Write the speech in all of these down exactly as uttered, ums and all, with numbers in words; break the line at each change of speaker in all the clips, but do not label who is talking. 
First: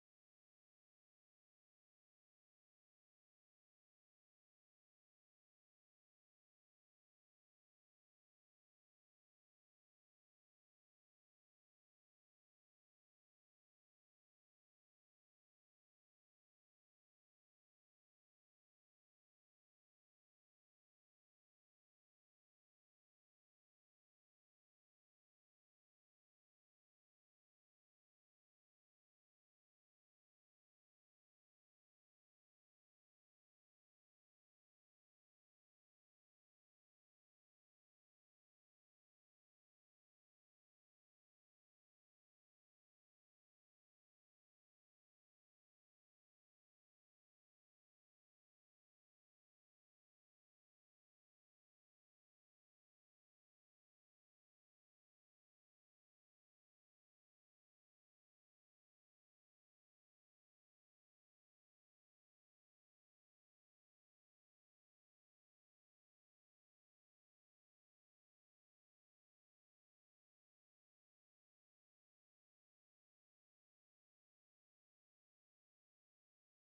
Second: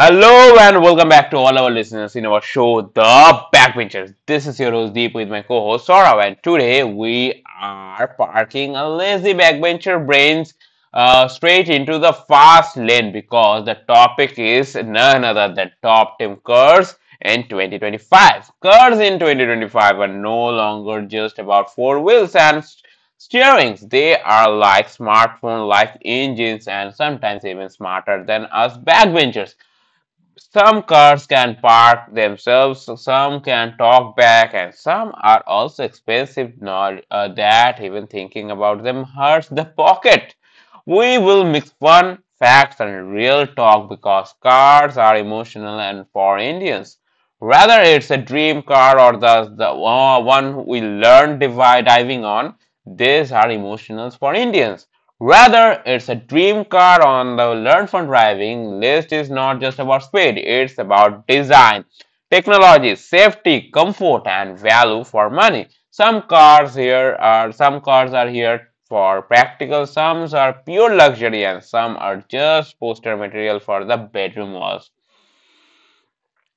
Hello and welcome back to all our listeners in our show, The Backbenchers. This is your host Deep with my co-host Saurav, and today we are parking a lazy backbencher brains uh, straight into the fast lane because the topic is none other than top team curves in twenty twenty-five. Curves in twenty twenty-five are no longer just about four wheels and s- steerings. They are like smartphone-like engines and sometimes even smarter than us backbenchers. Some cars can park themselves, some can talk back, and some are also expensive not, uh, that even thinking about them hurts the pocket. We will mix fun, facts, and real talk because cars are emotional and for Indians. Whether it's a dream car or the, the uh, one we learn divi- diving on, these are emotional for Indians. Rather, it's a dream car on the Learn from Driving list is not just about speed, it's about design, technology, safety, comfort, and value for money. Some cars here are some cars are here for practical, some are pure luxury, and some are just poster material for the bedroom walls.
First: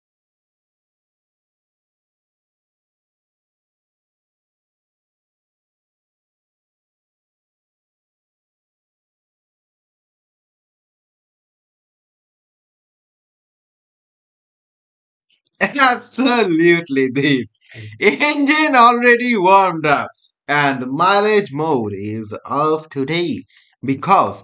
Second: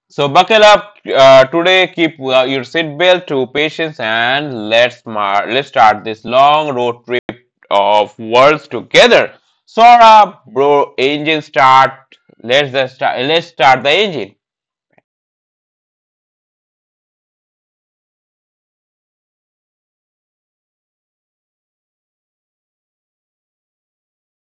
So buckle up uh, today, keep uh, your seatbelt to patience, and let's mar- let's start this long road trip of worlds together. Sora, bro, engine start. Let's the start. Let's start the engine.
Absolutely, Deep. Engine already warmed up, and the mileage mode is off today because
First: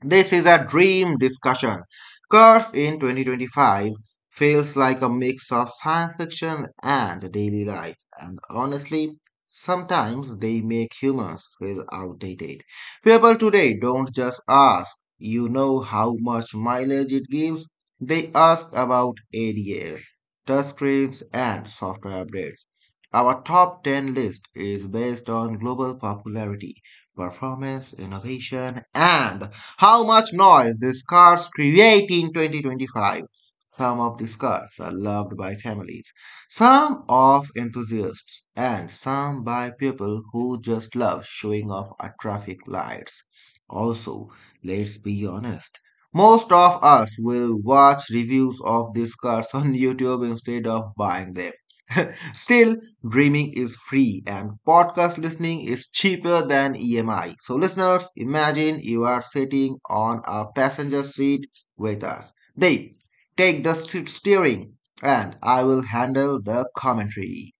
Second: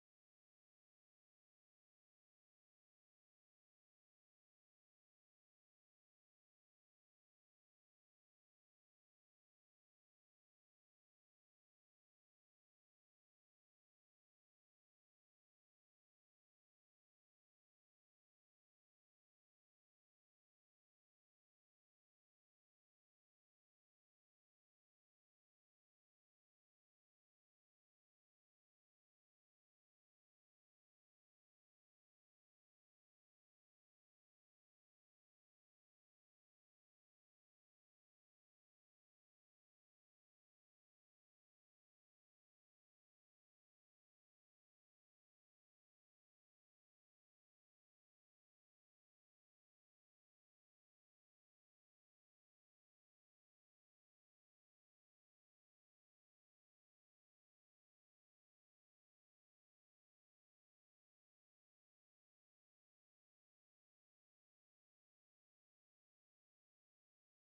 this is a dream discussion. Curse in twenty twenty-five feels like a mix of science fiction and daily life, and honestly, sometimes they make humans feel outdated. People today don't just ask, you know how much mileage it gives, they ask about A D As, touchscreens, and software updates. Our top ten list is based on global popularity, performance, innovation, and how much noise these cars create in twenty twenty-five. Some of these cars are loved by families, some of enthusiasts, and some by people who just love showing off at traffic lights. Also, let's be honest. Most of us will watch reviews of these cars on YouTube instead of buying them. Still, dreaming is free and podcast listening is cheaper than E M I. So, listeners, imagine you are sitting on a passenger seat with us. They take the steering and I will handle the commentary.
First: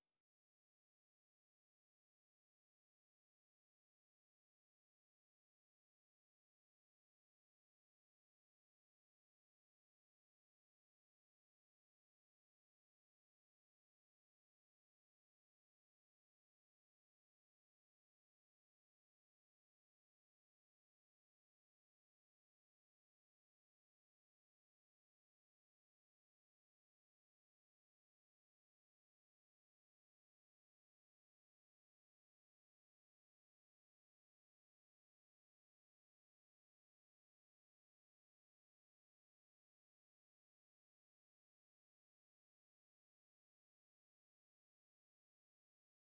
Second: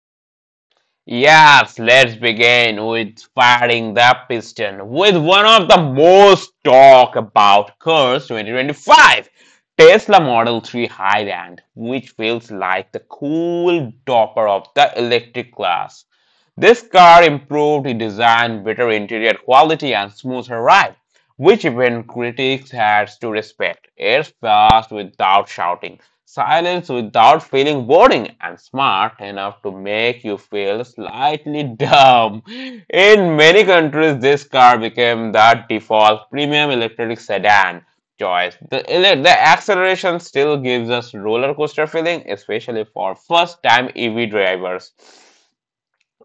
Yes, let's begin with firing the piston with one of the most talk about cars twenty twenty-five. Tesla Model three Highland, which feels like the cool topper of the electric class. This car improved the design, better interior quality, and smoother ride, which even critics had to respect. It's fast without shouting, silence without feeling boring, and smart enough to make you feel slightly dumb. In many countries, this car became the default premium electric sedan choice. The, ele- the acceleration still gives us roller coaster feeling, especially for first time E V drivers.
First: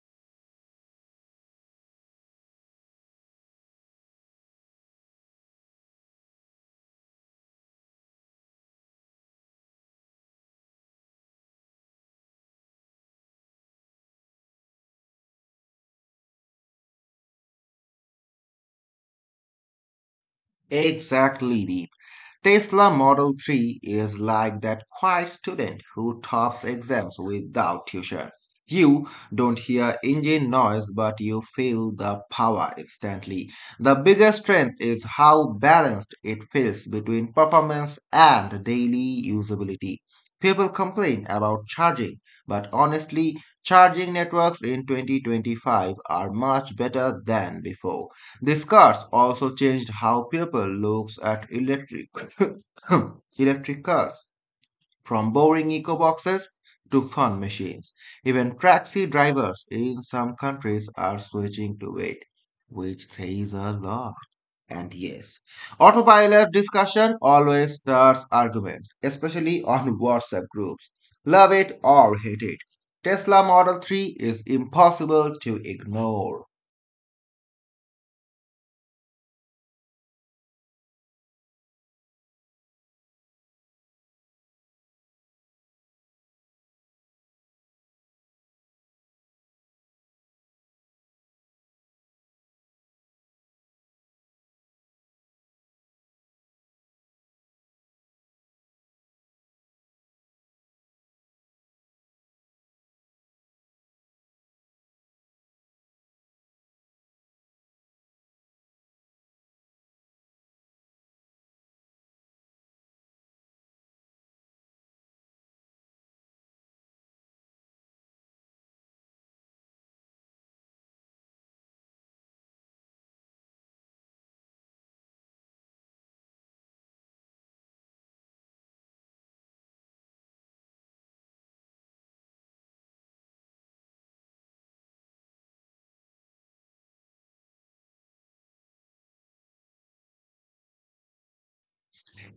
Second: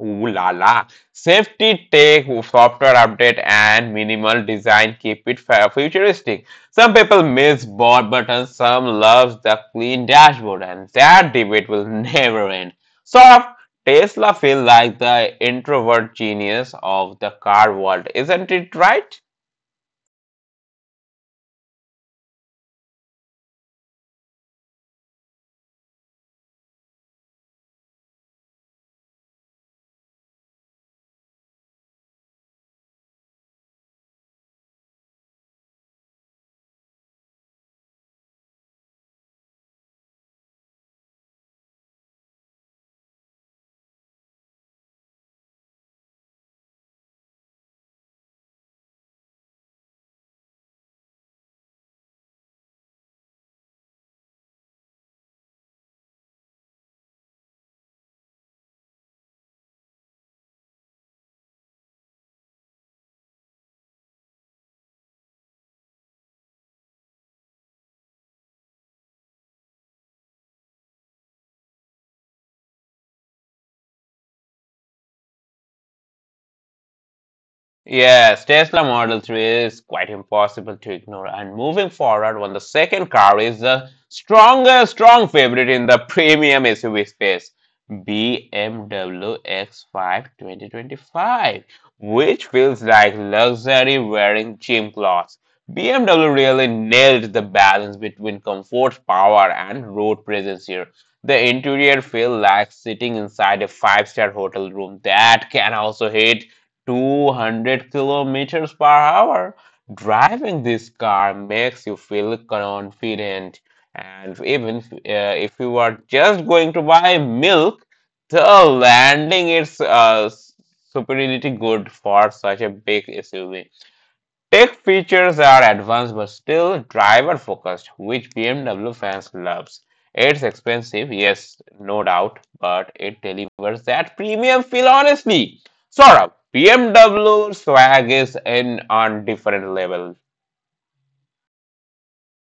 Ooh la la. Safety tech, software update, and minimal design keep it fa- futuristic. Some people miss board buttons, some love the clean dashboard, and that debate will never end. So, Tesla feels like the introvert genius of the car world, isn't it right?
Exactly, Deep. Tesla Model three is like that quiet student who tops exams without tuition. You don't hear engine noise, but you feel the power instantly. The biggest strength is how balanced it feels between performance and daily usability. People complain about charging, but honestly, charging networks in twenty twenty-five are much better than before. These cars also changed how people looks at electric electric cars, from boring eco boxes to fun machines. Even taxi drivers in some countries are switching to it, which says a lot. And yes, autopilot discussion always starts arguments, especially on WhatsApp groups. Love it or hate it, Tesla Model three is impossible to ignore.
Yes, Tesla Model three is quite impossible to ignore. And moving forward, when the second car is the strongest, strong favorite in the premium S U V space, B M W X five twenty twenty-five, which feels like luxury wearing gym clothes. B M W really nailed the balance between comfort, power, and road presence here. The interior feels like sitting inside a five-star hotel room that can also hit two hundred kilometers per hour. Driving this car makes you feel confident, and even uh, if you are just going to buy milk, the landing is uh, s- superiority good for such a big S U V. Tech features are advanced but still driver focused, which B M W fans loves. It's expensive, yes, no doubt, but it delivers that premium feel honestly. Sort of. B M W swag is in on different level.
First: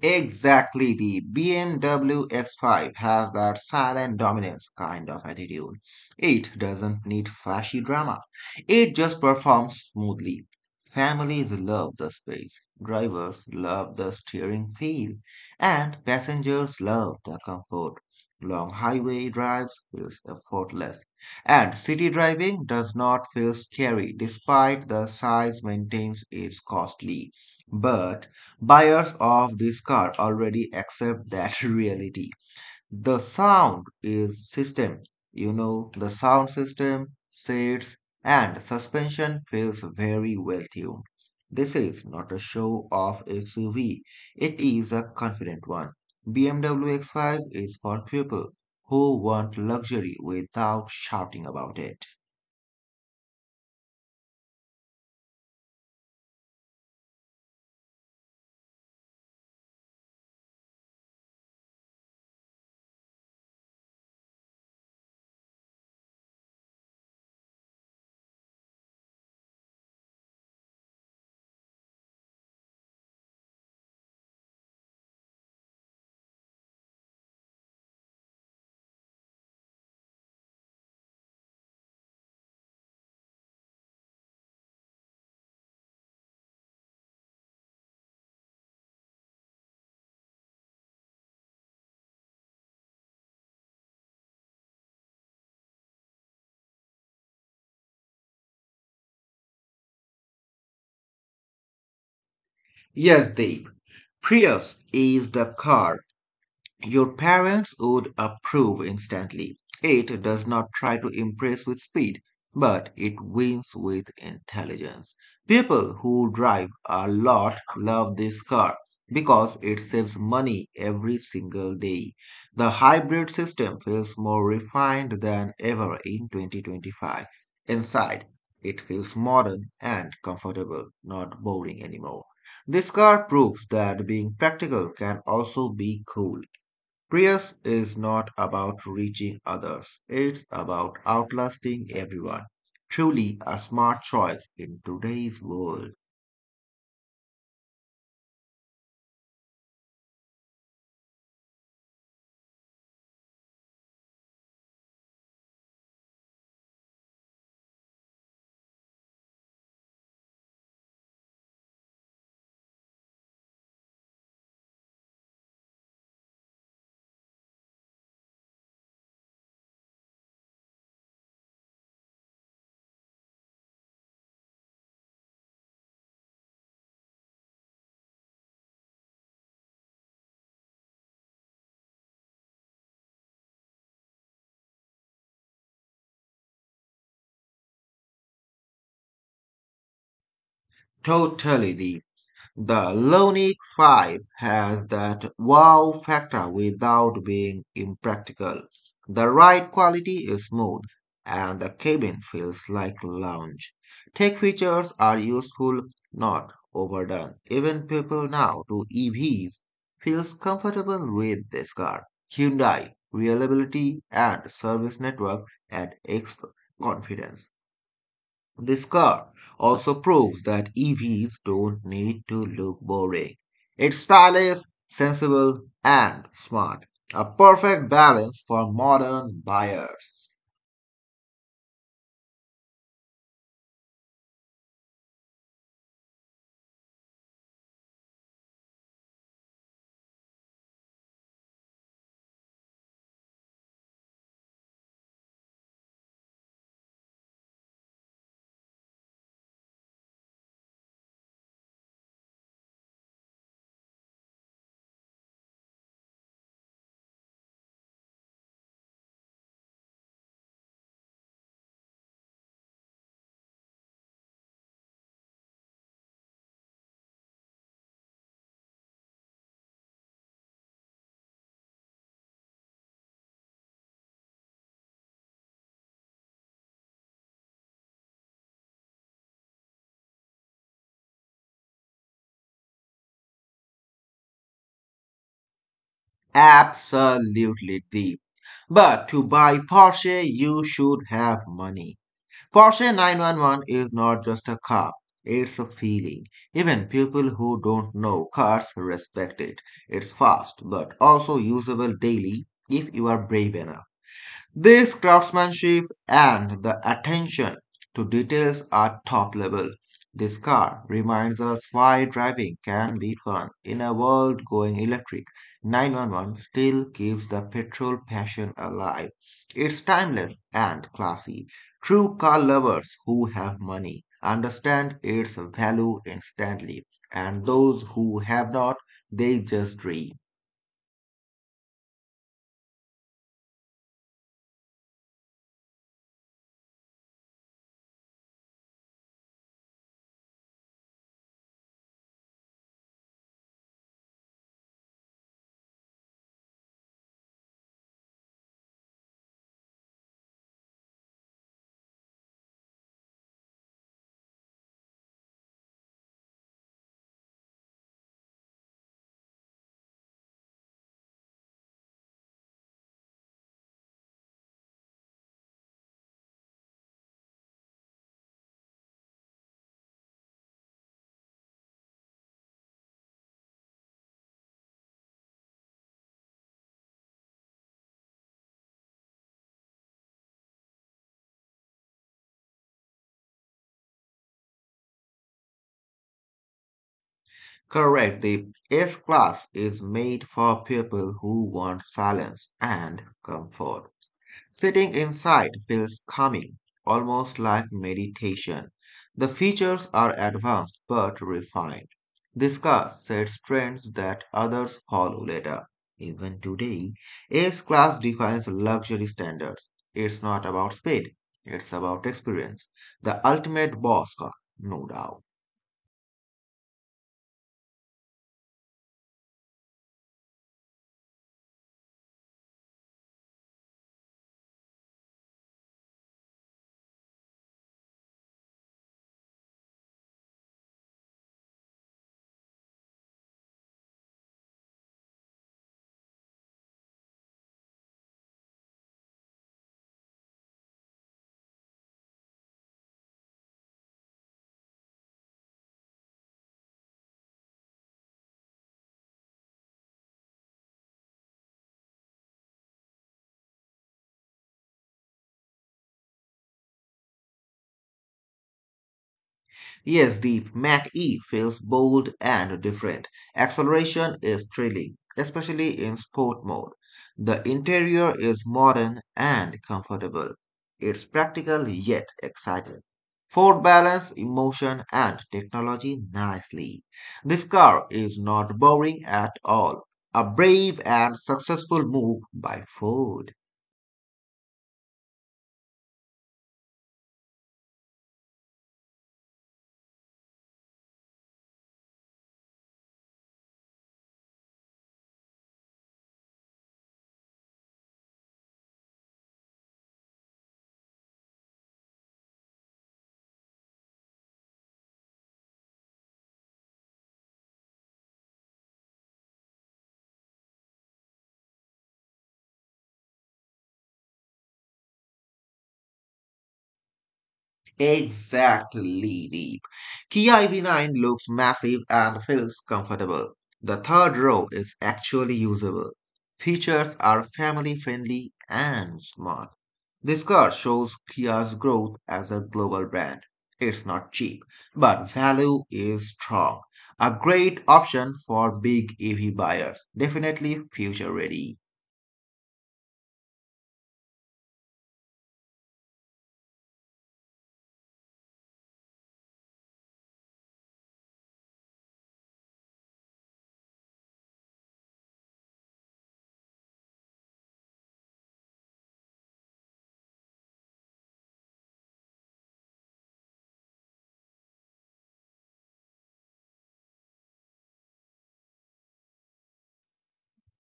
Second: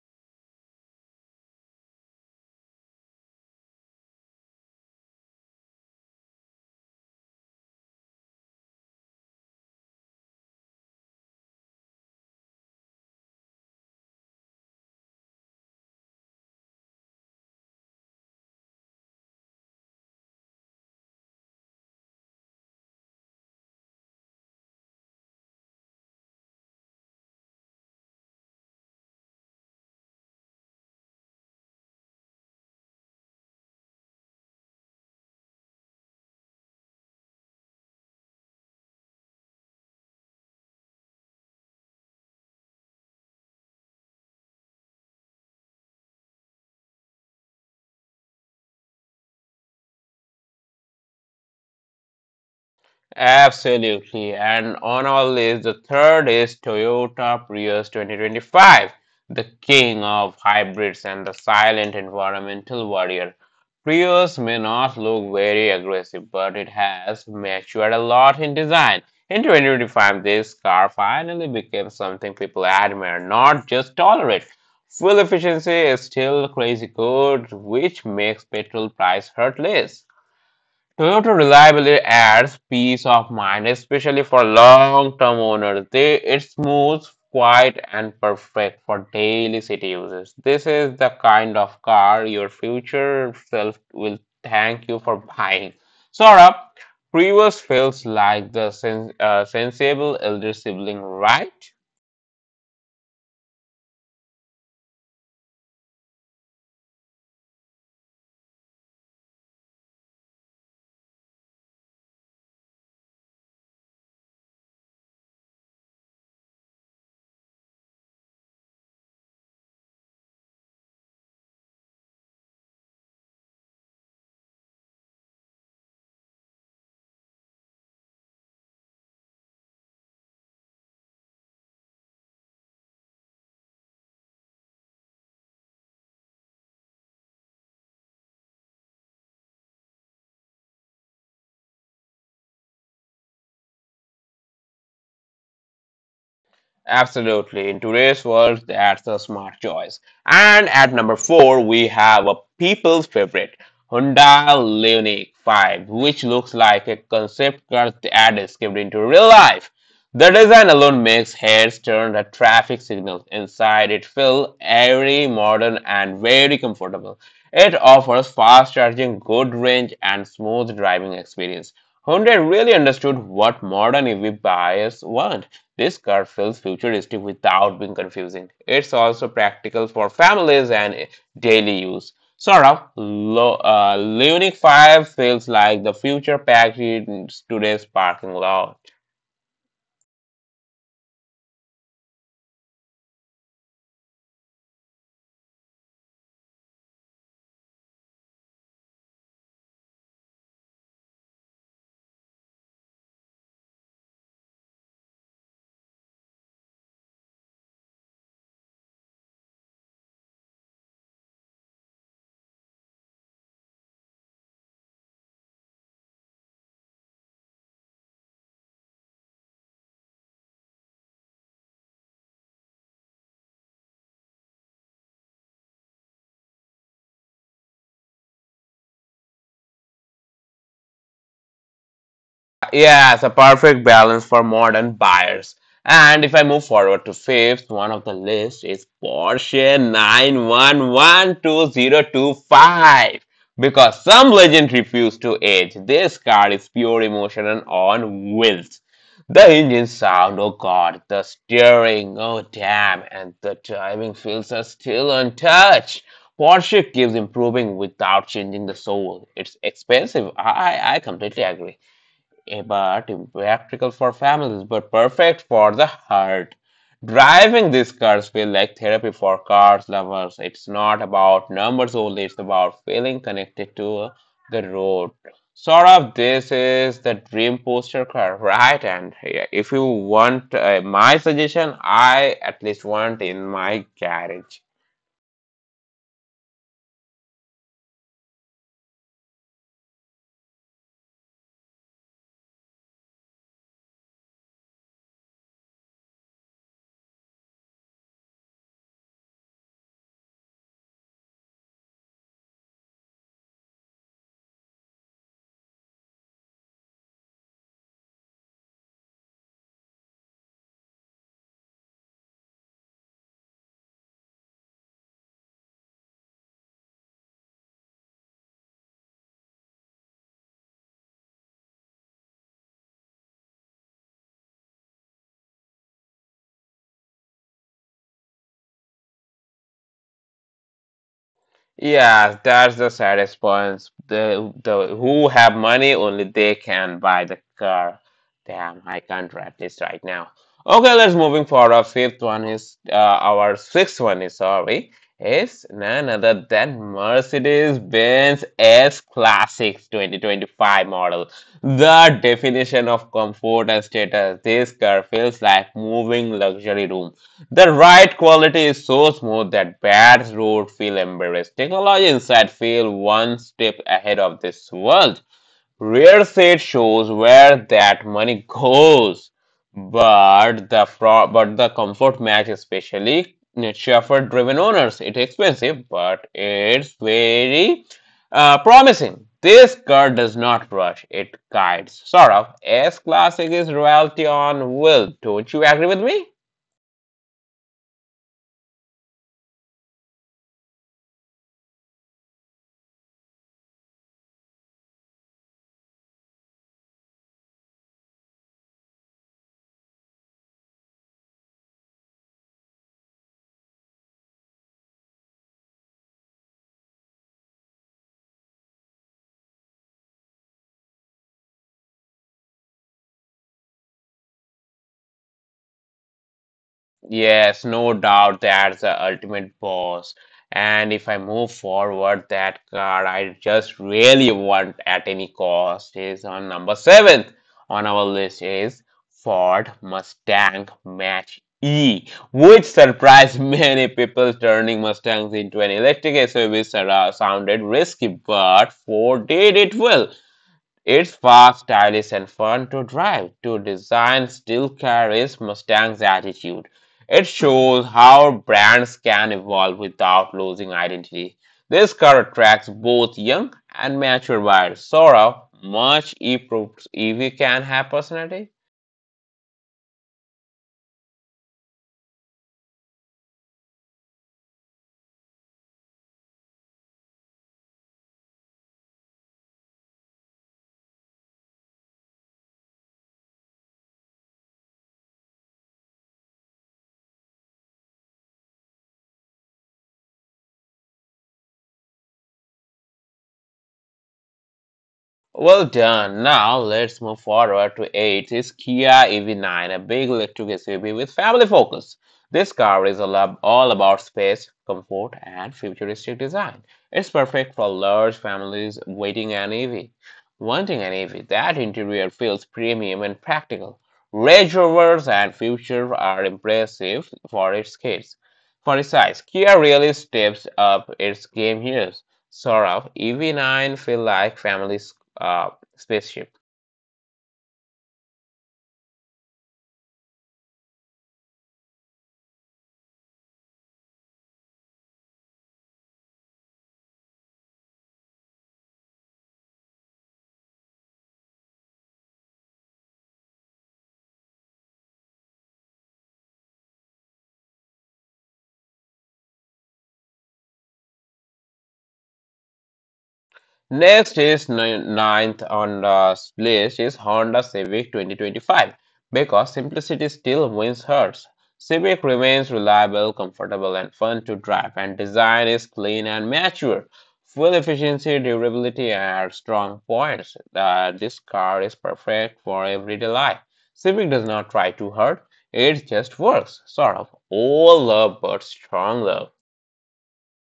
Exactly, the B M W X five has that silent dominance kind of attitude. It doesn't need flashy drama. It just performs smoothly. Families love the space, drivers love the steering feel, and passengers love the comfort. Long highway drives feels effortless, and city driving does not feel scary despite the size maintains its costly. But buyers of this car already accept that reality. The sound is system. You know, the sound system, seats, and suspension feels very well tuned. This is not a show off S U V, it is a confident one. B M W X five is for people who want luxury without shouting about it.
Absolutely. And on our list, the third is Toyota Prius twenty twenty-five, the king of hybrids and the silent environmental warrior. Prius may not look very aggressive, but it has matured a lot in design. In two thousand twenty-five, this car finally became something people admire, not just tolerate. Fuel efficiency is still crazy good, which makes petrol price hurt less. Toyota reliably adds peace of mind, especially for long-term owners. They, it's smooth, quiet, and perfect for daily city users. This is the kind of car your future self will thank you for buying. Saurabh, Prius feels like the sen- uh, sensible elder sibling, right?
Yes, Deep, Prius is the car your parents would approve instantly. It does not try to impress with speed, but it wins with intelligence. People who drive a lot love this car because it saves money every single day. The hybrid system feels more refined than ever in twenty twenty-five. Inside, it feels modern and comfortable, not boring anymore. This car proves that being practical can also be cool. Prius is not about reaching others, it's about outlasting everyone. Truly a smart choice in today's world.
Absolutely. In today's world, that's a smart choice. And at number four, we have a people's favorite, Hyundai Ioniq five, which looks like a concept car that is escaped into real life. The design alone makes heads turn at traffic signals. Inside, it feels airy, modern, and very comfortable. It offers fast charging, good range, and smooth driving experience. Hyundai really understood what modern E V buyers want. This car feels futuristic without being confusing. It's also practical for families and daily use. Sort of, Lo- uh, Leonic five feels like the future packed in today's parking lot.
Totally. the. The Ionic five has that wow factor without being impractical. The ride quality is smooth, and the cabin feels like lounge. Tech features are useful, not overdone. Even people now to E Vs feels comfortable with this car. Hyundai reliability and service network add extra confidence. This car also proves that E Vs don't need to look boring. It's style is sensible, and smart. A perfect balance for modern buyers.
Yeah, it's a perfect balance for modern buyers. And if I move forward to fifth, one of the list is Porsche nine eleven twenty twenty-five. Because some legend refuse to age, this car is pure emotion and on wheels. The engine sound, oh god, the steering, oh damn, and the driving feels are still untouched. Porsche keeps improving without changing the soul. It's expensive. I I completely agree eh, but impractical for families, but perfect for the heart. Driving these cars feel like therapy for cars lovers. It's not about numbers only, it's about feeling connected to the road. Sort of, this is the dream poster car, right? And eh, if you want uh, my suggestion, I at least want in my garage.
Absolutely, deep. But to buy Porsche, you should have money. Porsche nine one one is not just a car, it's a feeling. Even people who don't know cars respect it. It's fast, but also usable daily if you are brave enough. This craftsmanship and the attention to details are top level. This car reminds us why driving can be fun in a world going electric. nine one one still keeps the petrol passion alive. It's timeless and classy. True car lovers who have money understand its value instantly, and those who have not, they just dream.
Yeah, that's the saddest point. The the who have money only they can buy the car. Damn, I can't write this right now. Okay, let's moving for Our fifth one is uh, our sixth one is sorry is none other than Mercedes-Benz S Classic twenty twenty-five model. The definition of comfort and status. This car feels like moving luxury room. The ride quality is so smooth that bad roads feel embarrassed. Technology inside feel one step ahead of this world. Rear seat shows where that money goes, but the fro- but the comfort match especially chauffeur driven owners. It's expensive, but it's very uh, promising. This car does not rush; it guides. Sort of. S classic is royalty on will. Don't you agree with me?
Correct. The S class is made for people who want silence and comfort. Sitting inside feels calming, almost like meditation. The features are advanced but refined. This car sets trends that others follow later. Even today, S class defines luxury standards. It's not about speed, it's about experience. The ultimate boss car, no doubt.
Yes, no doubt that's the ultimate boss. And if I move forward, that card I just really want at any cost is on number seventh on our list is Ford Mustang Match E, which surprised many people turning Mustangs into an electric S U V sounded risky, but Ford did it well. It's fast, stylish, and fun to drive. To design still carries Mustang's attitude. It shows how brands can evolve without losing identity. This car attracts both young and mature buyers. Sora, much if if can have personality.
Yes, the Mach E feels bold and different. Acceleration is thrilling, especially in sport mode. The interior is modern and comfortable. It's practical yet exciting. Ford balances emotion and technology nicely. This car is not boring at all. A brave and successful move by Ford.
Well done. Now let's move forward to eight is Kia E V nine, a big electric S U V with family focus. This car is all ab- all about space, comfort, and futuristic design. It's perfect for large families waiting an E V. Wanting an E V, that interior feels premium and practical. Range Rovers and Future are impressive for its kids. For its size, Kia really steps up its game here. Sort of E V nine feel like families uh, spaceship.
Exactly, Deep. Kia E V nine looks massive and feels comfortable. The third row is actually usable. Features are family friendly and smart. This car shows Kia's growth as a global brand. It's not cheap, but value is strong. A great option for big E V buyers. Definitely future ready.
Next is ninth on the list is Honda Civic twenty twenty-five because simplicity still wins hearts. Civic remains reliable, comfortable, and fun to drive, and design is clean and mature. Fuel efficiency, durability are strong points. Uh, this car is perfect for everyday life. Civic does not try too hard; it just works. Sort of all love, but strong love.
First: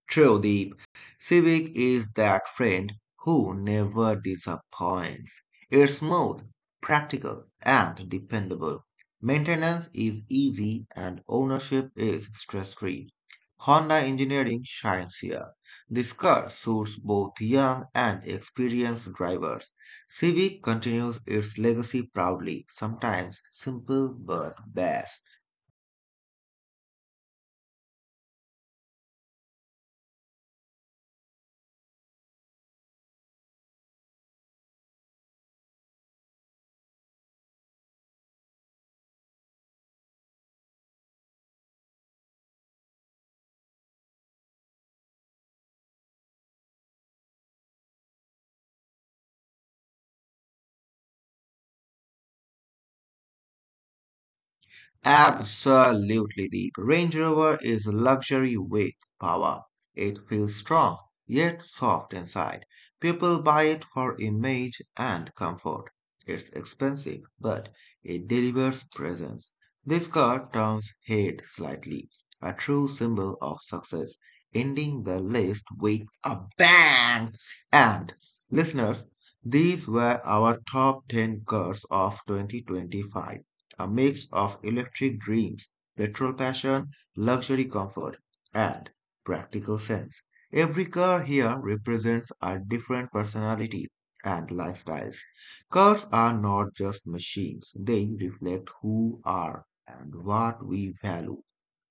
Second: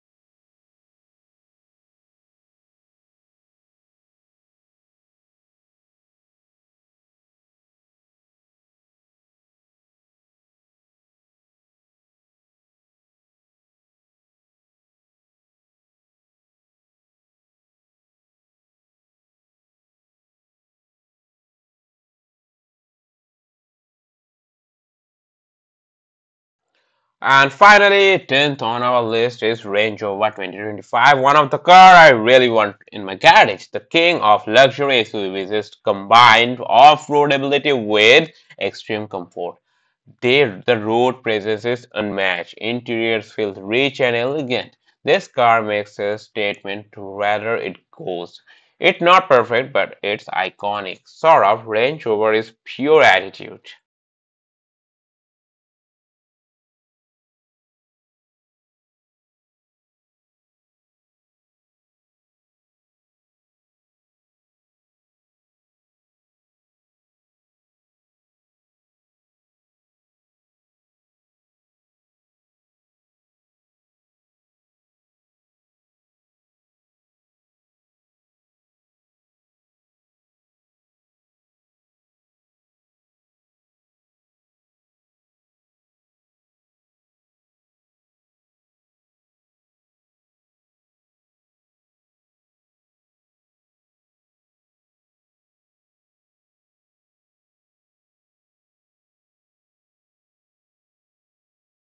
True, Deep. Civic is that friend who never disappoints. It's smooth, practical, and dependable. Maintenance is easy and ownership is stress-free. Honda engineering shines here. This car suits both young and experienced drivers. Civic continues its legacy proudly, sometimes simple but best.
And finally, tenth on our list is Range Rover twenty twenty-five, one of the car I really want in my garage. The king of luxury S U Vs is combined off-roadability with extreme comfort. They, the road presence is unmatched. Interiors feel rich and elegant. This car makes a statement to whether it goes. It's not perfect, but it's iconic. Sort of, Range Rover is pure attitude.
Absolutely. The Range Rover is a luxury with power. It feels strong, yet soft inside. People buy it for image and comfort. It's expensive, but it delivers presence. This car turns head slightly, a true symbol of success, ending the list with a bang. And listeners, these were our top ten cars of twenty twenty-five, a mix of electric dreams, petrol passion, luxury comfort, and practical sense. Every car here represents a different personality and lifestyles. Cars are not just machines, they reflect who are and what we value,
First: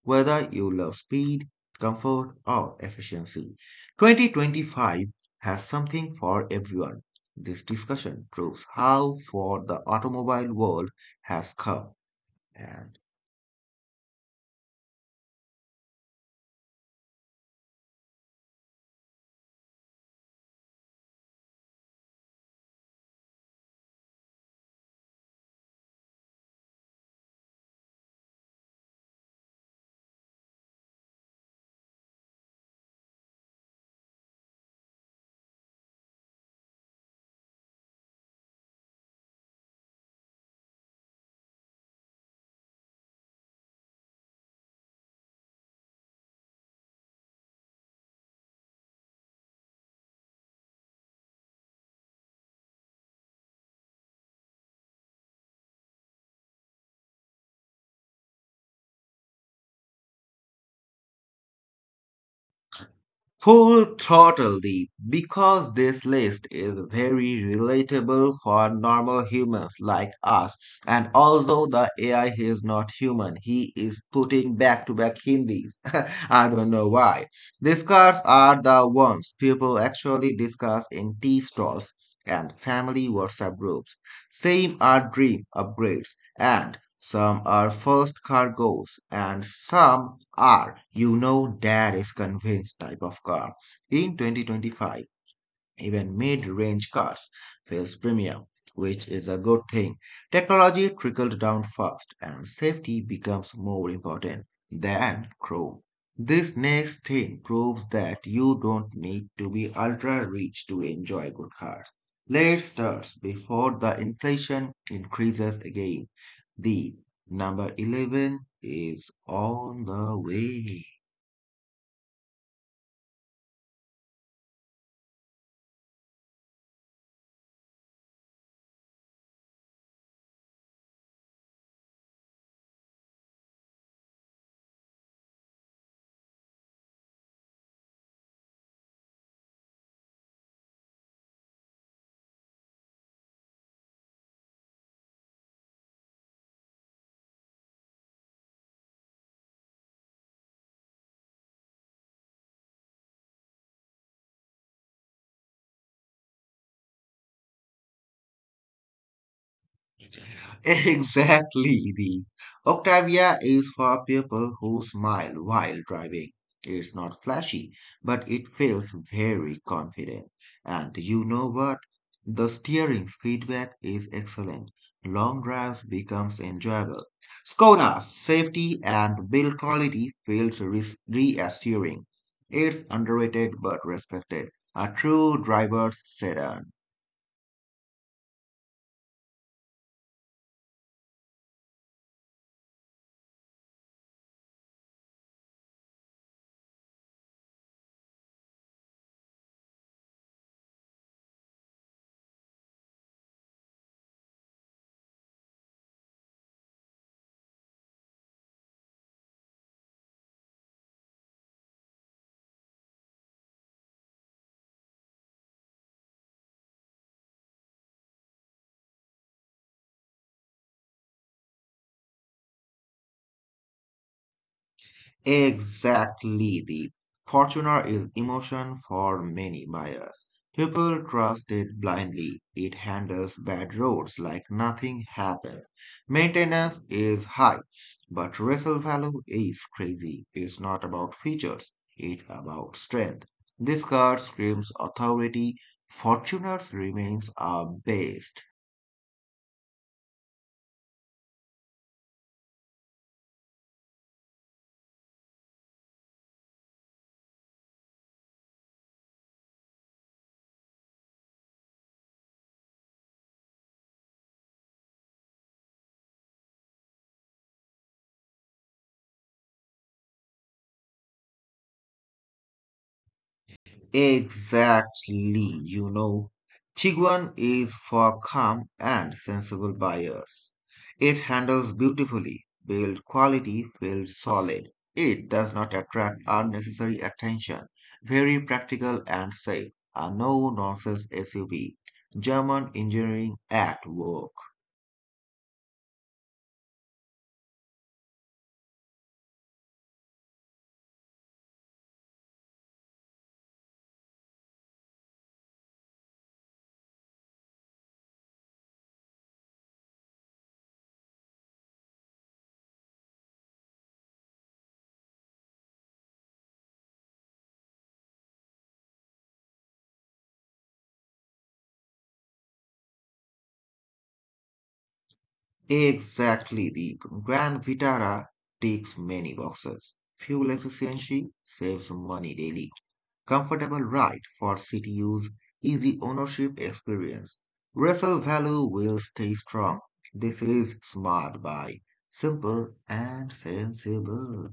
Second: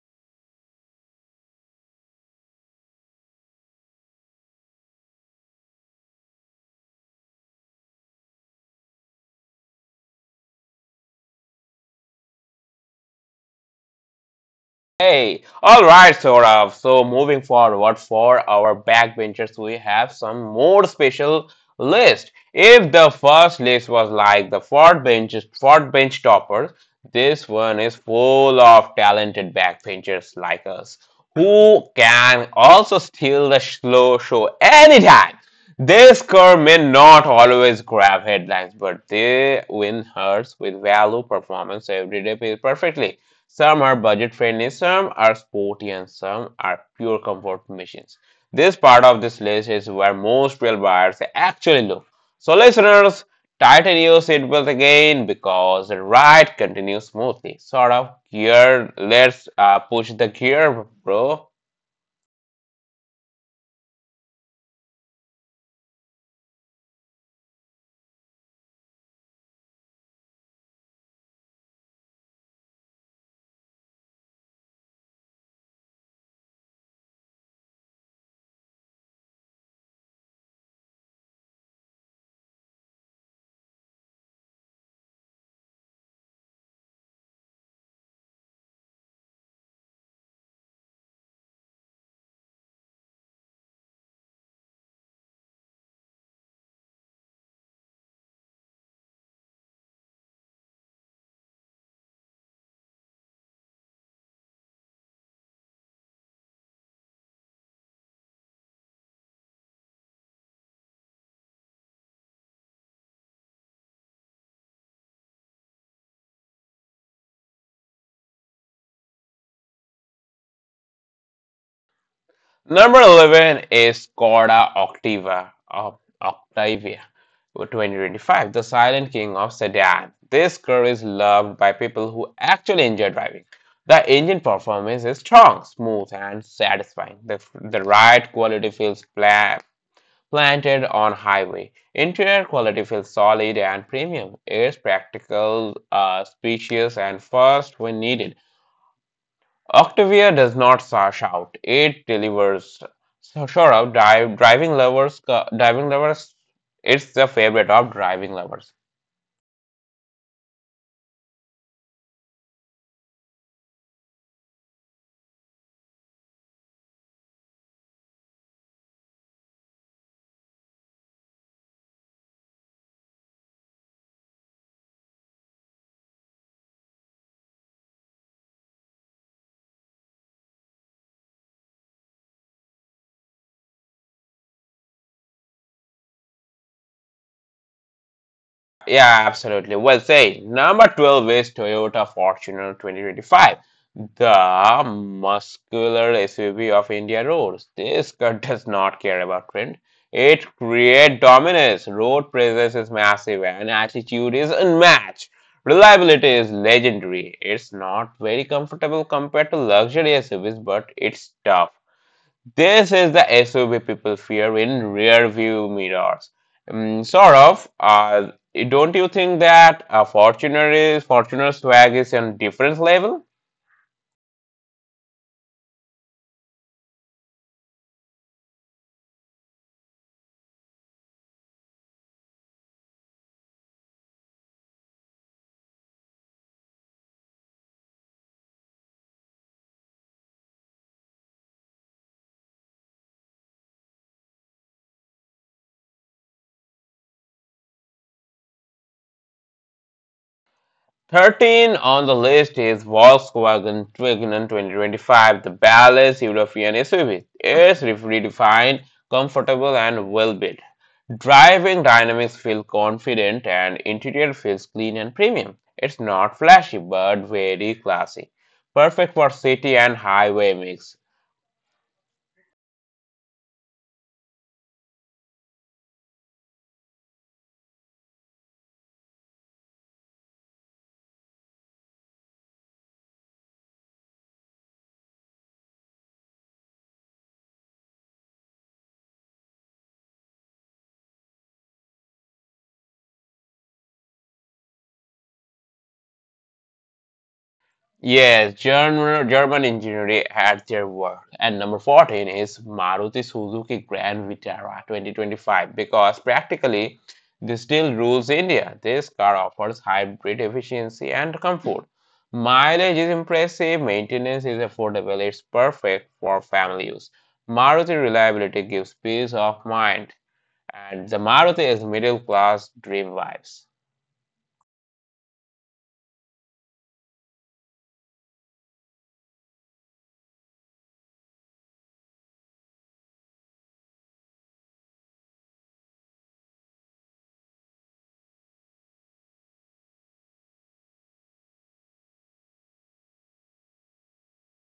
whether you love speed, comfort, or efficiency. twenty twenty-five has something for everyone. This discussion proves how far the automobile world has come and
Hey, all right, Saurav. So moving forward for our backbenchers, we have some more special list. If the first list was like the fourth bench, fourth bench toppers, this one is full of talented backbenchers like us who can also steal the slow show anytime. This car may not always grab headlines, but they win hearts with value performance every day perfectly. Some are budget friendly, some are sporty, and some are pure comfort machines. This part of this list is where most real buyers actually look. So, listeners, tighten your seatbelt again because the ride continues smoothly. Sort of gear, let's uh, push the gear, bro.
full throttle deep because this list is very relatable for normal humans like us. And although the A I is not human, he is putting back to back Hindis. I don't know why. These cards are the ones people actually discuss in tea stalls and family WhatsApp groups. Same are dream upgrades, and some are first cargoes and some are, you know, dad is convinced type of car. In twenty twenty-five, even mid-range cars feels premium, which is a good thing. Technology trickled down fast and safety becomes more important than chrome. This next thing proves that you don't need to be ultra rich to enjoy good cars. Let's start before the inflation increases again. The number eleven is on the way.
Number eleven is Corda Octava of Octavia twenty twenty-five, the silent king of sedan. This car is loved by people who actually enjoy driving. The engine performance is strong, smooth, and satisfying. The, the ride quality feels pla- planted on highway. Interior quality feels solid and premium. It's practical, uh, spacious, and fast when needed. Octavia does not sa- shout; it delivers. So sure, of dive, driving lovers, co- diving lovers, it's the favorite of driving lovers.
Exactly, the Octavia is for people who smile while driving. It's not flashy, but it feels very confident. And you know what? The steering's feedback is excellent. Long drives becomes enjoyable. Skoda's safety and build quality feels res- reassuring. It's underrated but respected. A true driver's sedan.
Yeah, absolutely. Well said. Number twelve is Toyota Fortuner twenty twenty-five, the muscular S U V of India roads. This car does not care about trend. It creates dominance. Road presence is massive and attitude is unmatched. Reliability is legendary. It's not very comfortable compared to luxury S U Vs, but it's tough. This is the S U V people fear in rear view mirrors. Mm, sort of. Uh, don't you think that a Fortuner is Fortuner swag is on different level?
Exactly, the Fortuner is emotion for many buyers. People trust it blindly. It handles bad roads like nothing happened. Maintenance is high, but resale value is crazy. It's not about features, it's about strength. This card screams authority. Fortuners remains our best.
thirteen on the list is Volkswagen Tiguan twenty twenty-five, the balanced European S U V. It's redefined, comfortable, and well built. Driving dynamics feel confident and interior feels clean and premium. It's not flashy but very classy. Perfect for city and highway mix.
Exactly, you know, Tiguan is for calm and sensible buyers. It handles beautifully, build quality, feels solid. It does not attract unnecessary attention. Very practical and safe. A no-nonsense S U V. German engineering at work.
Yes, German, German engineering at their work. And number fourteen is Maruti Suzuki Grand Vitara twenty twenty-five because practically this still rules India. This car offers hybrid efficiency and comfort. Mileage is impressive, maintenance is affordable, it's perfect for family use. Maruti reliability gives peace of mind, and the Maruti is middle class dream vibes.
Exactly, the Grand Vitara ticks many boxes. Fuel efficiency saves money daily. Comfortable ride for city use, easy ownership experience. Resale value will stay strong. This is smart buy, simple and sensible.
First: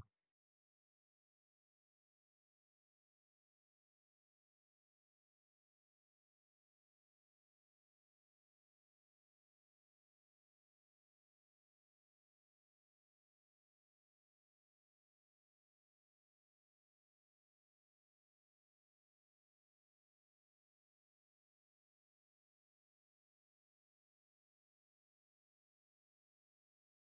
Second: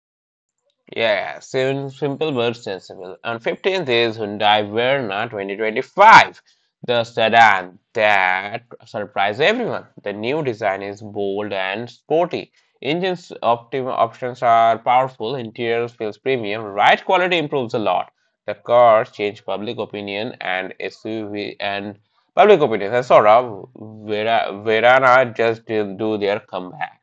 Yeah, sim- simple but sensible. On fifteenth is Hyundai Verna twenty twenty-five, the sedan that surprised everyone. The new design is bold and sporty. Engines optim- options are powerful, interior feels premium, ride quality improves a lot. The car changed public opinion and S U V and public opinion. I saw Vera- Verana just didn't do their comeback.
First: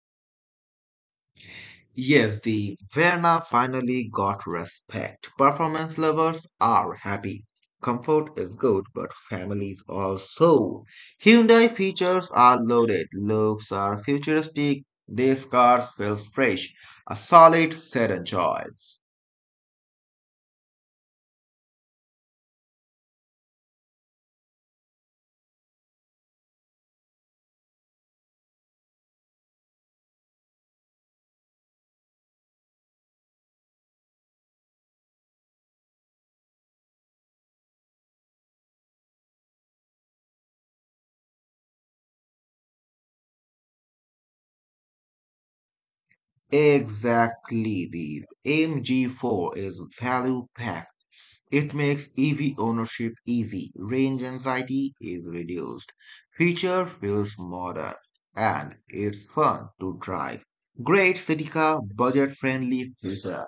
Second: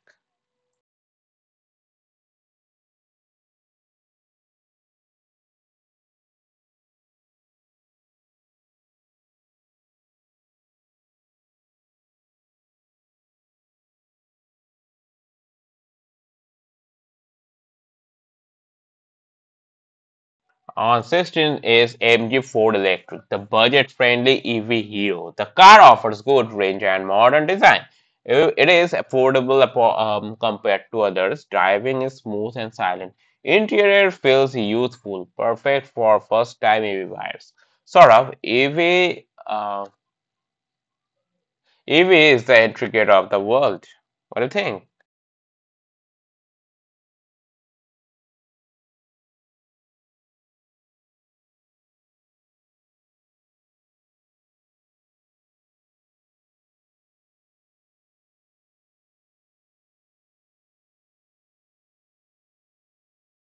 Yes, the Verna finally got respect. Performance lovers are happy. Comfort is good, but families also. Hyundai features are loaded. Looks are futuristic. These cars feels fresh. A solid sedan choice.
Ancestor is M G Ford Electric, the budget-friendly E V hero. The car offers good range and modern design. It is affordable apo- um, compared to others. Driving is smooth and silent. Interior feels youthful, perfect for first-time E V buyers. Sort of E V, uh, E V is the entry gate of the world. What do you think?
Exactly, the M G four is value packed. It makes E V ownership easy, range anxiety is reduced, feature feels modern, and it's fun to drive. Great city car, budget friendly future.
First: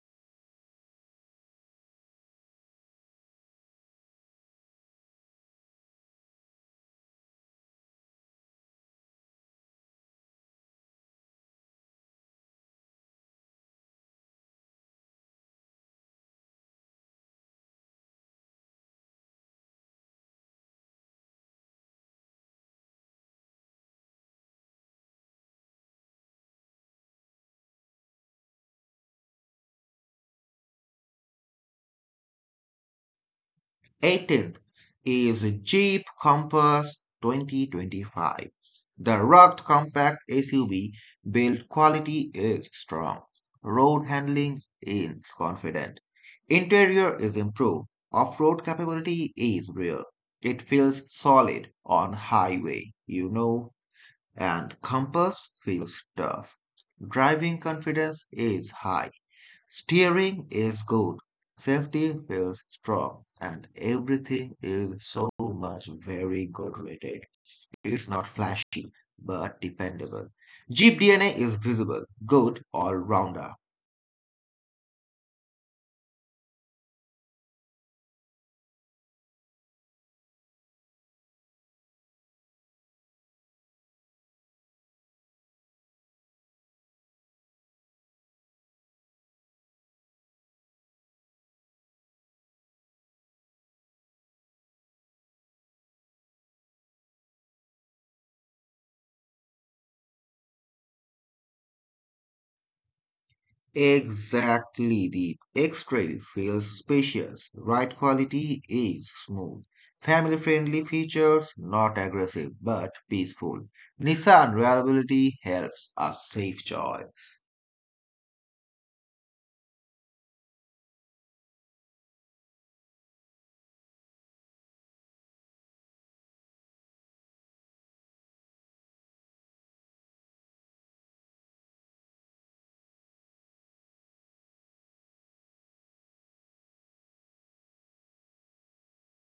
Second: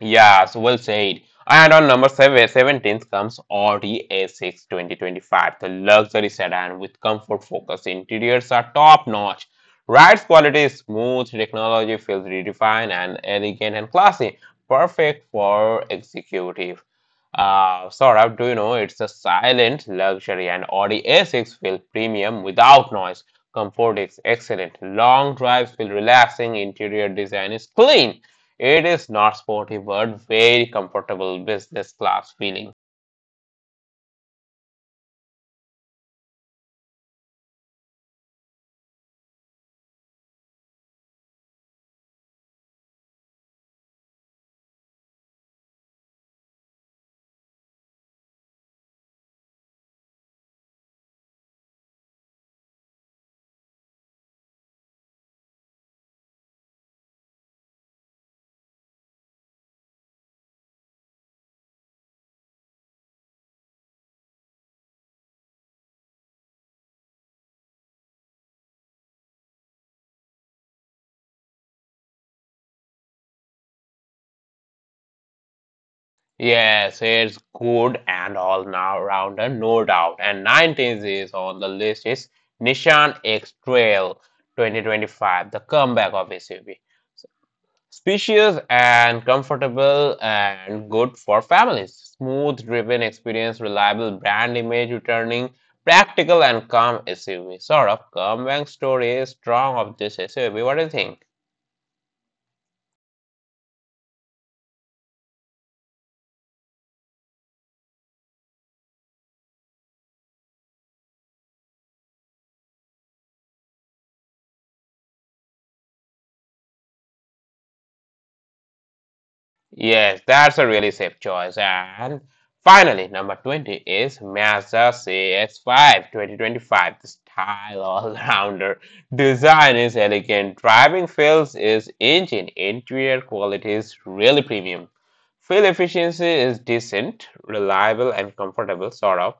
Yeah, Yes, well said. And on number seven, seventeen comes Audi A six twenty twenty-five, the luxury sedan with comfort focus. Interiors are top notch. Ride's quality is smooth, technology feels redefined and elegant and classy. Perfect for executive. Uh, Saurabh, do you know it's a silent luxury and Audi A six feels premium without noise. Comfort is excellent. Long drives feel relaxing. Interior design is clean. It is not sporty but very comfortable business class feeling.
eighteenth is Jeep Compass twenty twenty-five. The rugged compact S U V build quality is strong. Road handling is confident. Interior is improved. Off-road capability is real. It feels solid on highway, you know, and Compass feels tough. Driving confidence is high. Steering is good, safety feels strong, and everything is so much very good rated. It's not flashy, but dependable. Jeep D N A is visible, good all-rounder.
Yes, it's good and all now rounder, no doubt. And nineteenth is on the list is Nissan X Trail twenty twenty-five, the comeback of S U V. Spacious and comfortable and good for families. Smooth driven experience, reliable brand image returning, practical and calm S U V. Sort of comeback story is strong of this S U V. What do you think?
Exactly, the X-Trail feels spacious, ride quality is smooth. Family-friendly features, not aggressive, but peaceful. Nissan reliability helps a safe choice.
Yes, that's a really safe choice. And finally, number twenty is Mazda C X five twenty twenty-five, the style all-rounder. Design is elegant, driving feels is engine, interior quality is really premium. Fuel efficiency is decent, reliable and comfortable, sort of.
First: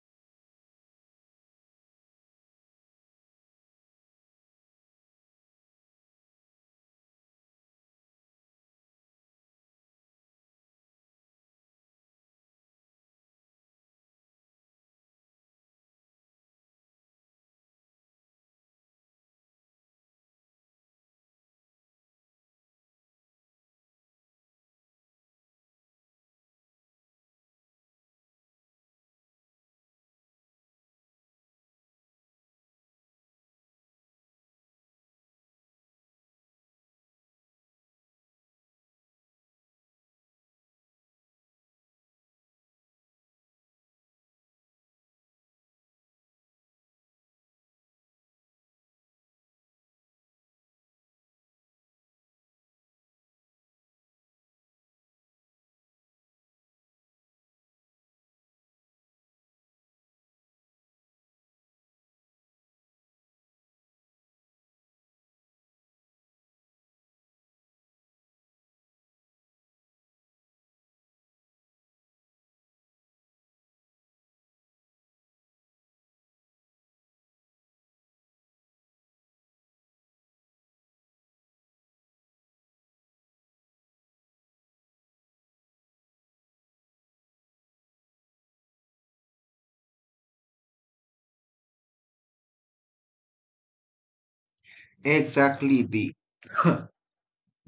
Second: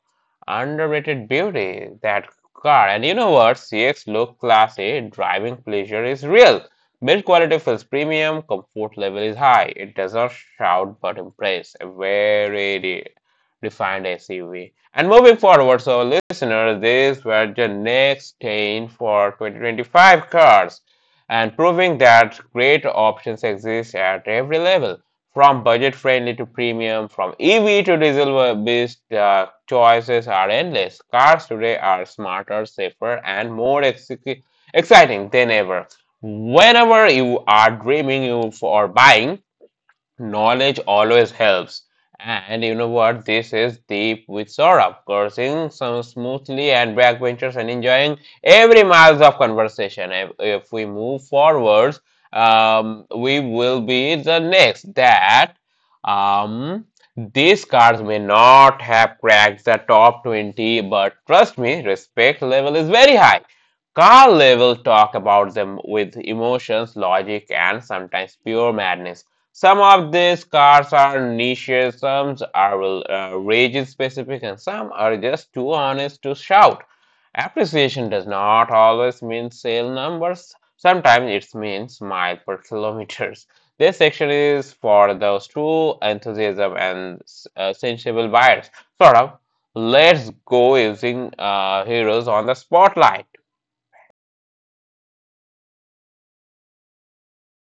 Underrated beauty, that car. And you know what? C X look classy, driving pleasure is real. Build quality feels premium, comfort level is high. It does not shout but impress. A very de- defined S U V. And moving forward, so listeners, these were the next ten for twenty twenty-five cars and proving that great options exist at every level. From budget friendly to premium, from E V to diesel based uh, choices are endless. Cars today are smarter, safer, and more exec- exciting than ever. Whenever you are dreaming you for buying, knowledge always helps. And you know what? This is Deep with Saurabh, cursing some smoothly and backbenchers and enjoying every miles of conversation. If, if we move forwards, um, we will be the next that um, these cards may not have cracked the top twenty, but trust me, respect level is very high. Carl level talk about them with emotions, logic, and sometimes pure madness. Some of these cars are niches, some are uh, rage specific, and some are just too honest to shout. Appreciation does not always mean sale numbers. Sometimes it means mile per kilometers. This section is for those true enthusiasm and uh, sensible buyers. Sort of. Let's go using uh, heroes on the spotlight.
Exactly, the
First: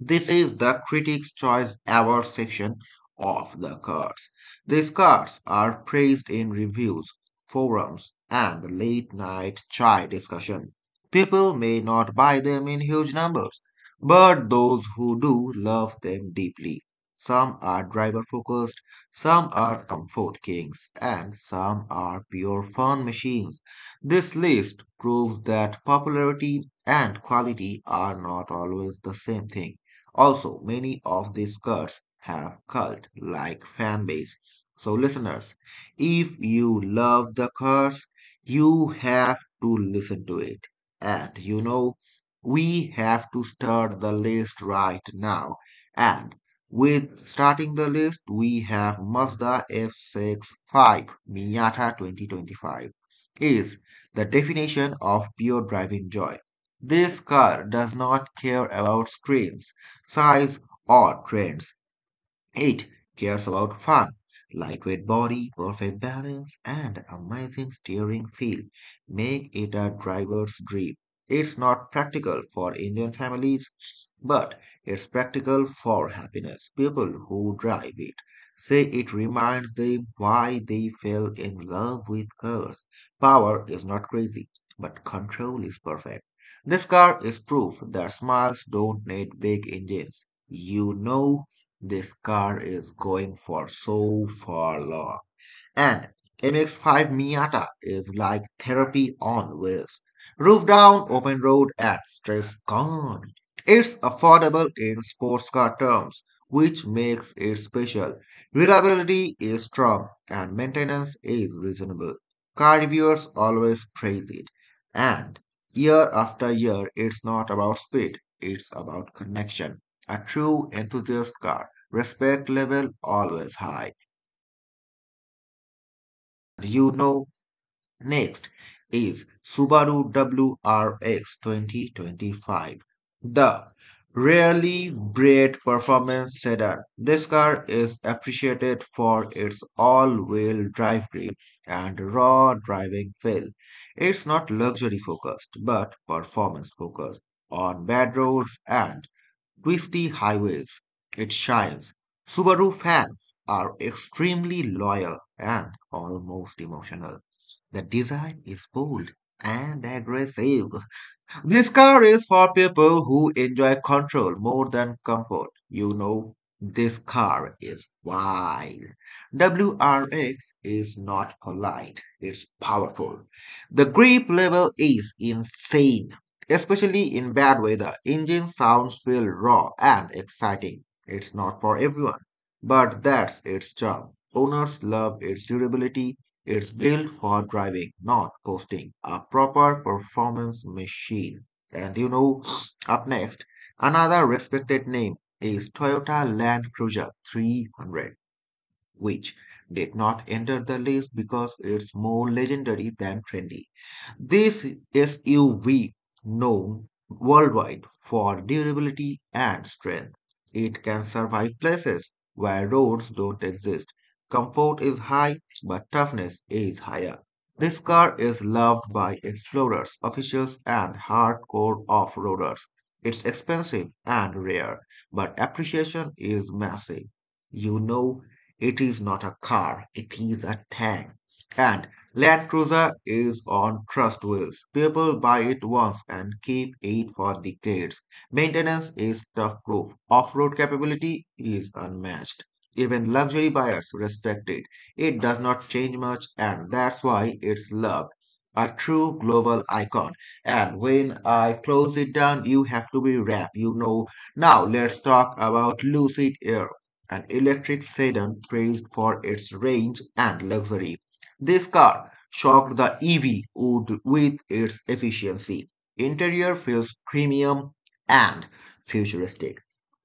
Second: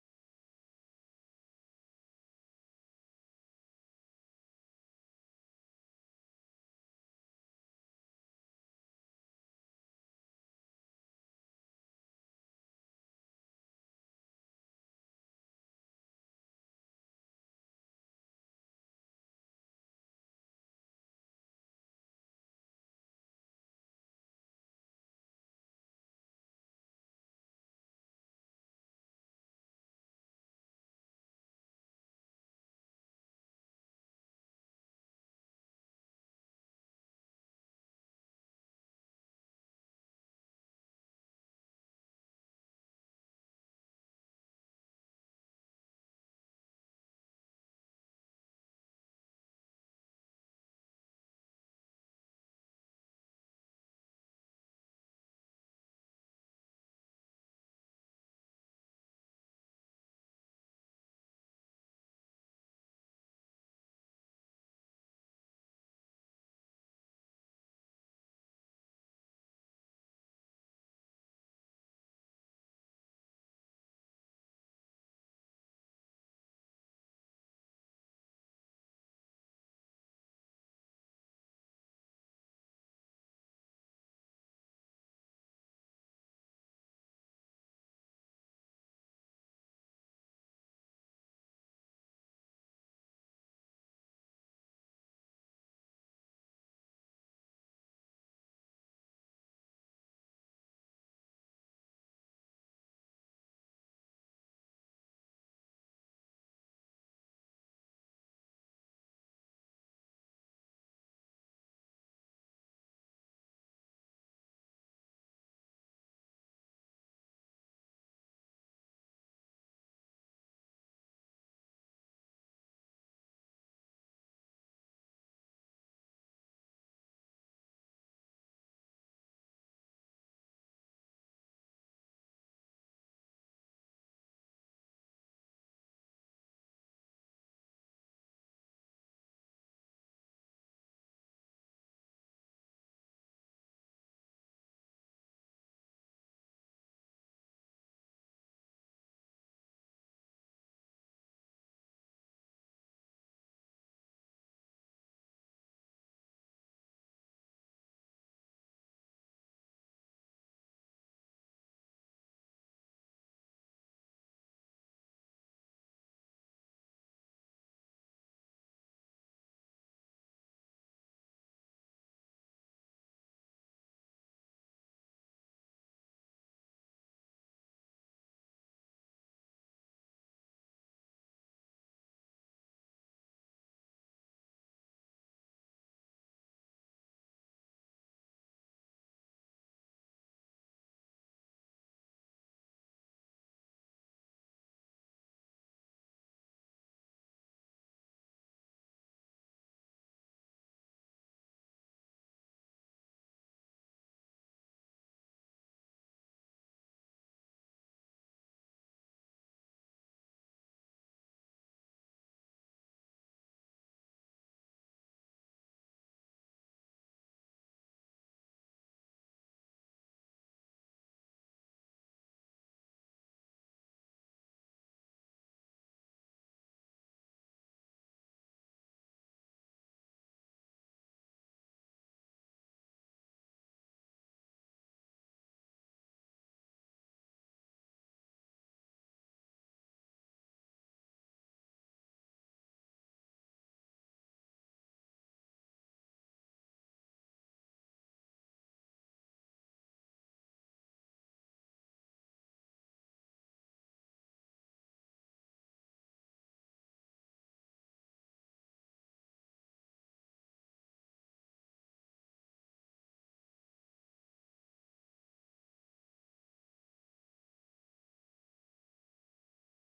this is the Critics' Choice Award section of the cards. These cards are praised in reviews, forums, and late night chai discussion. People may not buy them in huge numbers, but those who do love them deeply. Some are driver focused, some are comfort kings, and some are pure fun machines. This list proves that popularity and quality are not always the same thing. Also, many of these cults have cult like fan base. So, listeners, if you love the curse, you have to listen to it. And you know, we have to start the list right now. And with starting the list, we have Mazda F sixty-five Miata twenty twenty-five is the definition of pure driving joy. This car does not care about screens size, or trends. It cares about fun, lightweight body, perfect balance, and amazing steering feel make it a driver's dream. It's not practical for Indian families, but it's practical for happiness. People who drive it say it reminds them why they fell in love with cars. Power is not crazy, but control is perfect. This car is proof that smiles don't need big engines. You know this car is going for so far, long. And M X five Miata is like therapy on wheels. Roof down, open road, and stress gone. It's affordable in sports car terms, which makes it special. Reliability is strong and maintenance is reasonable. Car reviewers always praise it. And year after year, it's not about speed, it's about connection. A true enthusiast car. Respect level always high. You know next is Subaru W R X twenty twenty-five, the rarely bred performance sedan. This car is appreciated for its all-wheel drive grip and raw driving feel. It's not luxury focused, but performance focused on bad roads and twisty highways. It shines. Subaru fans are extremely loyal and almost emotional. The design is bold and aggressive. This car is for people who enjoy control more than comfort. You know, this car is wild. W R X is not polite, it's powerful. The grip level is insane, especially in bad weather. Engine sounds feel raw and exciting. It's not for everyone, but that's its charm. Owners love its durability, it's built for driving, not coasting. A proper performance machine. And you know, up next, another respected name is Toyota Land Cruiser three hundred, which did not enter the list because it's more legendary than trendy. This S U V, known worldwide for durability and strength, it can survive places where roads don't exist. Comfort is high, but toughness is higher. This car is loved by explorers, officials, and hardcore off-roaders. It's expensive and rare, but appreciation is massive. You know it is not a car, it is a tank. And Land Cruiser is on trust wheels. People buy it once and keep it for decades. Maintenance is tough proof. Off-road capability is unmatched. Even luxury buyers respect it. It does not change much, and that's why it's loved. A true global icon. And when I close it down, you have to be wrapped. You know. Now let's talk about Lucid Air, an electric sedan praised for its range and luxury. This car shocked the E V world with its efficiency. Interior feels premium and futuristic.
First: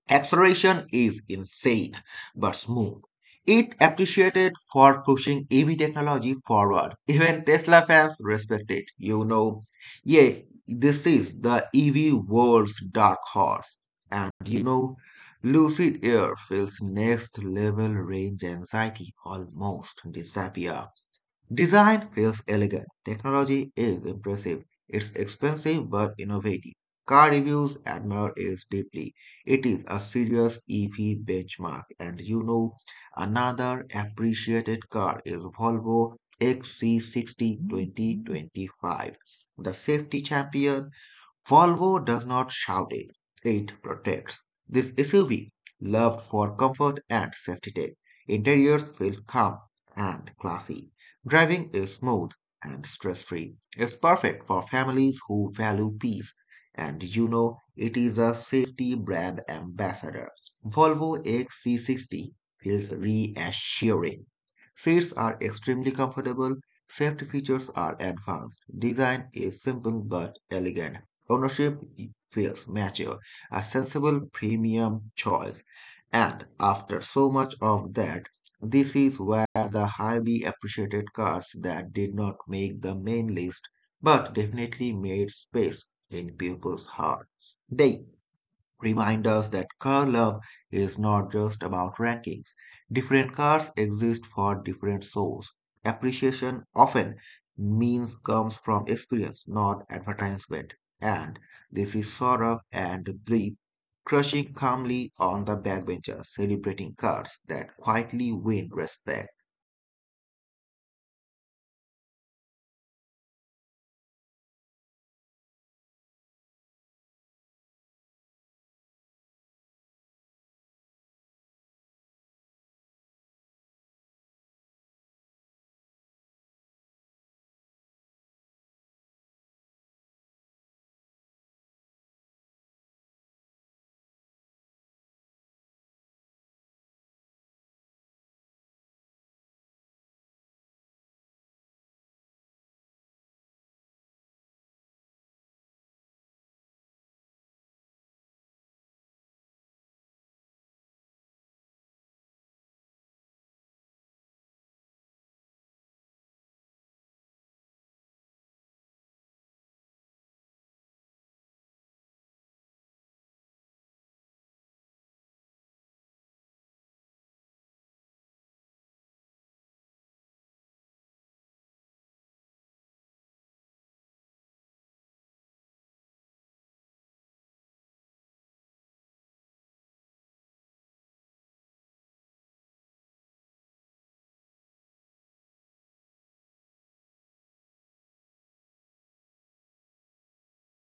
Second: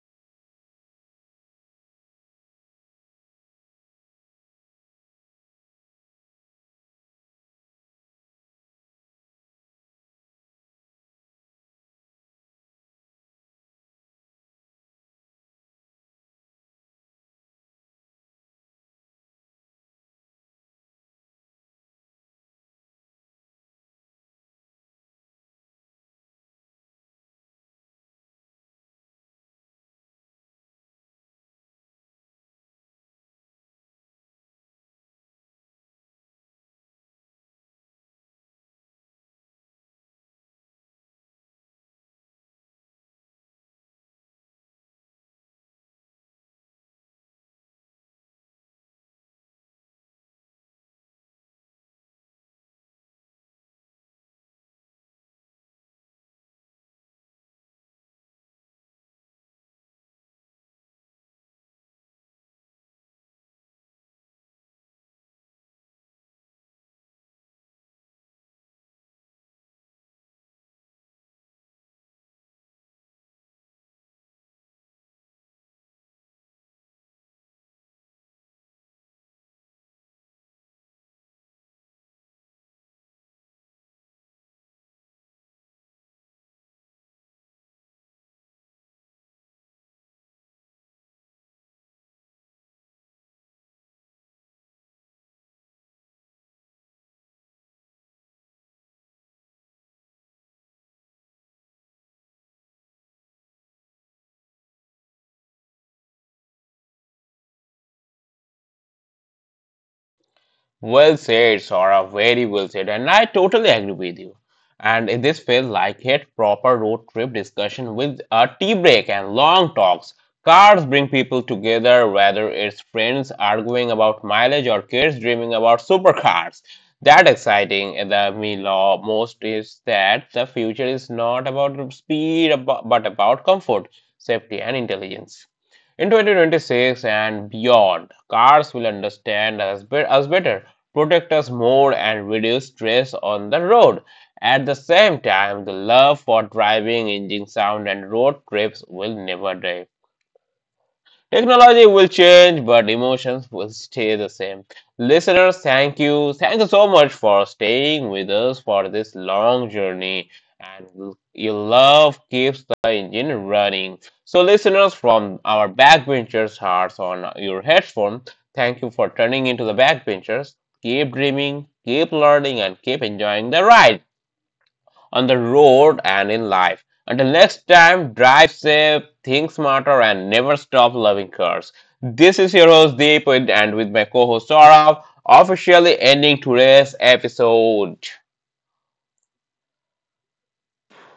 Acceleration is insane, but smooth. It appreciated for pushing E V technology forward. Even Tesla fans respect it, you know. Yeah, this is the E V world's dark horse. And you know, Lucid Air feels next level, range anxiety almost disappear. Design feels elegant. Technology is impressive. It's expensive but innovative. Car reviews admire it deeply. It is a serious E V benchmark. And you know, another appreciated car is Volvo X C sixty twenty twenty-five, the safety champion. Volvo does not shout it, it protects. This S U V, loved for comfort and safety tech, interiors feel calm and classy. Driving is smooth and stress-free. It's perfect for families who value peace. And you know, it is a safety brand ambassador. Volvo X C sixty feels reassuring. Seats are extremely comfortable. Safety features are advanced. Design is simple but elegant. Ownership feels mature, a sensible premium choice. And after so much of that, this is where the highly appreciated cars that did not make the main list but definitely made space in people's heart. They remind us that car love is not just about rankings. Different cars exist for different souls. Appreciation often means comes from experience, not advertisement. And this is sort of and brief, crushing calmly on the backbencher, celebrating cars that quietly win respect.
Well said, Saurabh. Very well said. And I totally agree with you. And this feels like a proper road trip discussion with a tea break and long talks. Cars bring people together, whether it's friends arguing about mileage or kids dreaming about supercars. That exciting. The me law most is that the future is not about speed, abo- but about comfort, safety, and intelligence. In twenty twenty-six and beyond, cars will understand us, be- us better, protect us more and reduce stress on the road. At the same time, the love for driving, engine sound, and road trips will never die. Technology will change, but emotions will stay the same. Listeners, thank you. Thank you so much for staying with us for this long journey. And your love keeps the engine running. So, listeners, from our backbenchers' hearts on your headphone, thank you for turning into the backbenchers. Keep dreaming, keep learning, and keep enjoying the ride on the road and in life. Until next time, drive safe, think smarter, and never stop loving cars. This is your host Deep, and with my co host Saurav, officially ending today's episode.